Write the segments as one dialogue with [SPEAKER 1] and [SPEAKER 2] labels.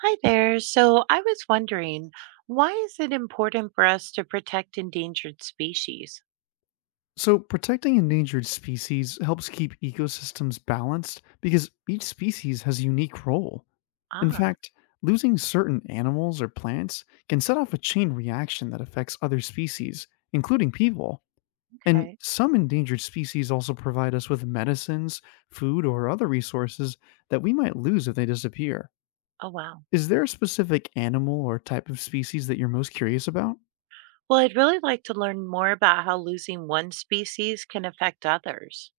[SPEAKER 1] Hi there. So I was wondering, why is it important for us to protect endangered species?
[SPEAKER 2] So, protecting endangered species helps keep ecosystems balanced because each species has a unique role. In
[SPEAKER 1] Ah,
[SPEAKER 2] fact, losing certain animals or plants can set off a chain reaction that affects other species, including people. And
[SPEAKER 1] okay.
[SPEAKER 2] some endangered species also provide us with medicines, food, or other resources that we might lose if they disappear.
[SPEAKER 1] Oh, wow.
[SPEAKER 2] Is there a specific animal or type of species that you're most curious about?
[SPEAKER 1] Well, I'd really like to learn more about how losing one species can affect others.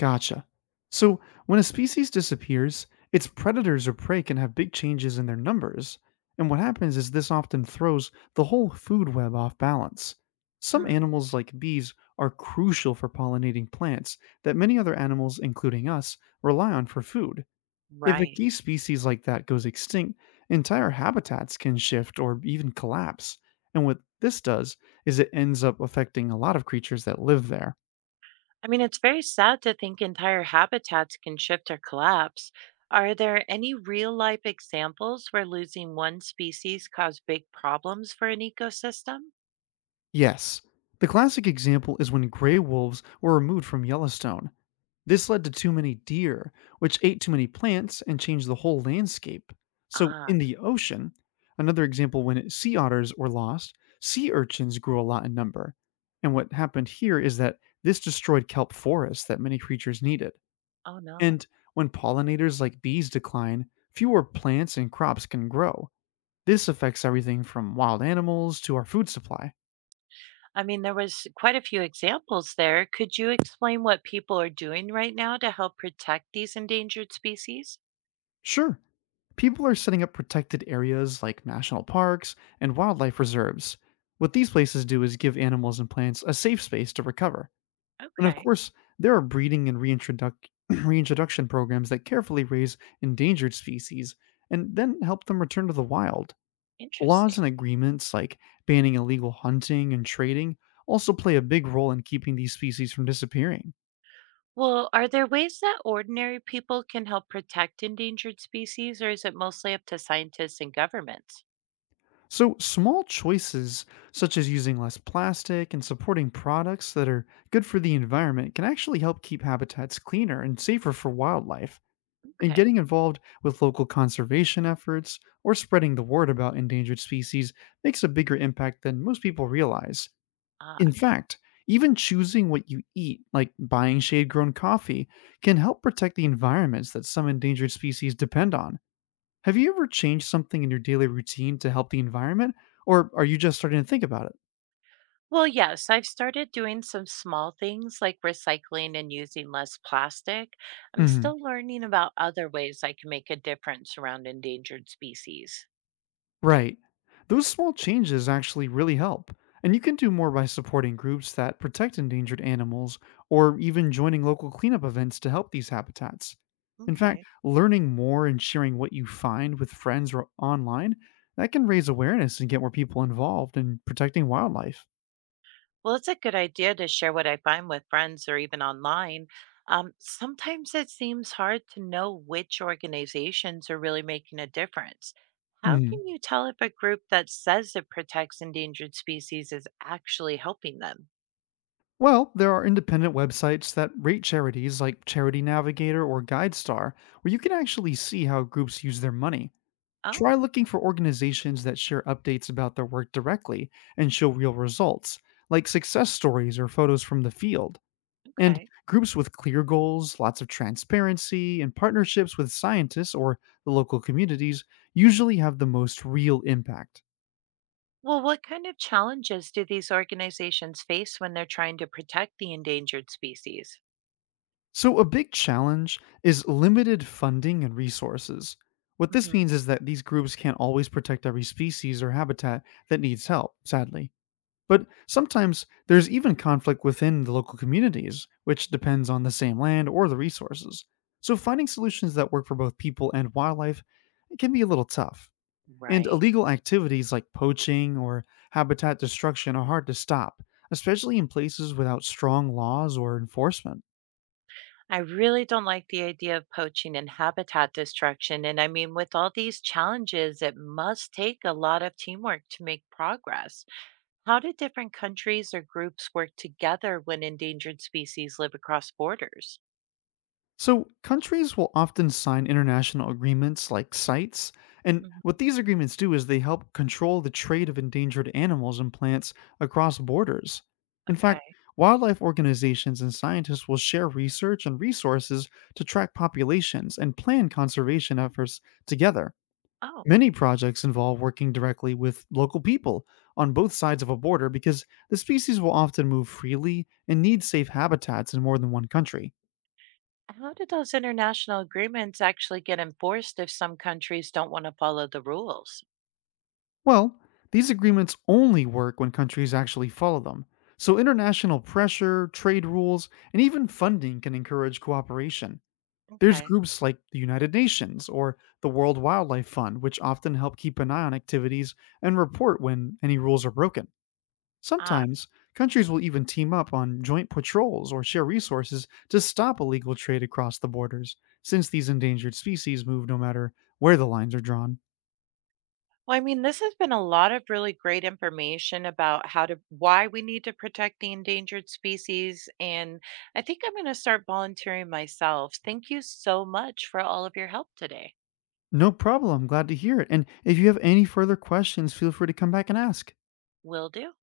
[SPEAKER 2] Gotcha. So, when a species disappears, its predators or prey can have big changes in their numbers, and what happens is this often throws the whole food web off balance. Some
[SPEAKER 1] Hmm,
[SPEAKER 2] animals, like bees, are crucial for pollinating plants that many other animals, including us, rely on for food. If a
[SPEAKER 1] right.
[SPEAKER 2] key species like that goes extinct, entire habitats can shift or even collapse. And what this does is it ends up affecting a lot of creatures that live there.
[SPEAKER 1] I mean, it's very sad to think entire habitats can shift or collapse. Are there any real life examples where losing one species caused big problems for an ecosystem?
[SPEAKER 2] Yes. The classic example is when gray wolves were removed from Yellowstone. This led to too many deer, which ate too many plants and changed the whole landscape. So,
[SPEAKER 1] Ah,
[SPEAKER 2] in the ocean, another example when sea otters were lost, sea urchins grew a lot in number. And what happened here is that this destroyed kelp forests that many creatures needed.
[SPEAKER 1] oh no.
[SPEAKER 2] And when pollinators like bees decline, fewer plants and crops can grow. This affects everything from wild animals to our food supply.
[SPEAKER 1] I mean, there was quite a few examples there. Could you explain what people are doing right now to help protect these endangered species?
[SPEAKER 2] Sure. People are setting up protected areas like national parks and wildlife reserves. What these places do is give animals and plants a safe space to recover. And of
[SPEAKER 1] Okay,
[SPEAKER 2] course, there are breeding and reintroduc- reintroduction programs that carefully raise endangered species and then help them return to the wild.
[SPEAKER 1] interesting.
[SPEAKER 2] Laws and agreements like banning illegal hunting and trading also play a big role in keeping these species from disappearing.
[SPEAKER 1] Well, are there ways that ordinary people can help protect endangered species, or is it mostly up to scientists and governments?
[SPEAKER 2] So, small choices such as using less plastic and supporting products that are good for the environment can actually help keep habitats cleaner and safer for wildlife. And
[SPEAKER 1] Okay.
[SPEAKER 2] getting involved with local conservation efforts or spreading the word about endangered species makes a bigger impact than most people realize. In
[SPEAKER 1] Ah.
[SPEAKER 2] fact, even choosing what you eat, like buying shade grown coffee, can help protect the environments that some endangered species depend on. Have you ever changed something in your daily routine to help the environment, or are you just starting to think about it?
[SPEAKER 1] Well, yes, I've started doing some small things like recycling and using less plastic. I'm
[SPEAKER 2] hmm
[SPEAKER 1] still learning about other ways I can make a difference around endangered species.
[SPEAKER 2] Right. Those small changes actually really help, and you can do more by supporting groups that protect endangered animals or even joining local cleanup events to help these habitats. In fact,
[SPEAKER 1] Okay.
[SPEAKER 2] learning more and sharing what you find with friends or online, that can raise awareness and get more people involved in protecting wildlife.
[SPEAKER 1] Well, it's a good idea to share what I find with friends or even online. Sometimes it seems hard to know which organizations are really making a difference. How can you tell if a group that says it protects endangered species is actually helping them?
[SPEAKER 2] Well, there are independent websites that rate charities like Charity Navigator or GuideStar, where you can actually see how groups use their money. Try
[SPEAKER 1] Oh,
[SPEAKER 2] looking for organizations that share updates about their work directly and show real results, like success stories or photos from the field. And
[SPEAKER 1] okay.
[SPEAKER 2] groups with clear goals, lots of transparency, and partnerships with scientists or the local communities usually have the most real impact.
[SPEAKER 1] Well, what kind of challenges do these organizations face when they're trying to protect the endangered species?
[SPEAKER 2] So, a big challenge is limited funding and resources. What this
[SPEAKER 1] Hmm,
[SPEAKER 2] means is that these groups can't always protect every species or habitat that needs help, sadly. But sometimes there's even conflict within the local communities, which depends on the same land or the resources. So, finding solutions that work for both people and wildlife can be a little tough. And
[SPEAKER 1] right.
[SPEAKER 2] illegal activities like poaching or habitat destruction are hard to stop, especially in places without strong laws or enforcement.
[SPEAKER 1] I really don't like the idea of poaching and habitat destruction. And I mean, with all these challenges, it must take a lot of teamwork to make progress. How do different countries or groups work together when endangered species live across borders?
[SPEAKER 2] So, countries will often sign international agreements like CITES, and
[SPEAKER 1] Mhm.
[SPEAKER 2] what these agreements do is they help control the trade of endangered animals and plants across borders. In fact,
[SPEAKER 1] Okay.
[SPEAKER 2] wildlife organizations and scientists will share research and resources to track populations and plan conservation efforts together.
[SPEAKER 1] Oh,
[SPEAKER 2] Many projects involve working directly with local people on both sides of a border because the species will often move freely and need safe habitats in more than one country.
[SPEAKER 1] how do those international agreements actually get enforced if some countries don't want to follow the rules?
[SPEAKER 2] Well, these agreements only work when countries actually follow them. So, international pressure, trade rules, and even funding can encourage cooperation. There's
[SPEAKER 1] Okay.
[SPEAKER 2] groups like the United Nations or the World Wildlife Fund, which often help keep an eye on activities and report when any rules are broken.
[SPEAKER 1] Ah,
[SPEAKER 2] Sometimes, countries will even team up on joint patrols or share resources to stop illegal trade across the borders, since these endangered species move no matter where the lines are drawn.
[SPEAKER 1] well, I mean, this has been a lot of really great information about how to why we need to protect the endangered species. And I think I'm going to start volunteering myself. Thank you so much for all of your help today.
[SPEAKER 2] No problem. Glad to hear it. And if you have any further questions, feel free to come back and ask.
[SPEAKER 1] Will do.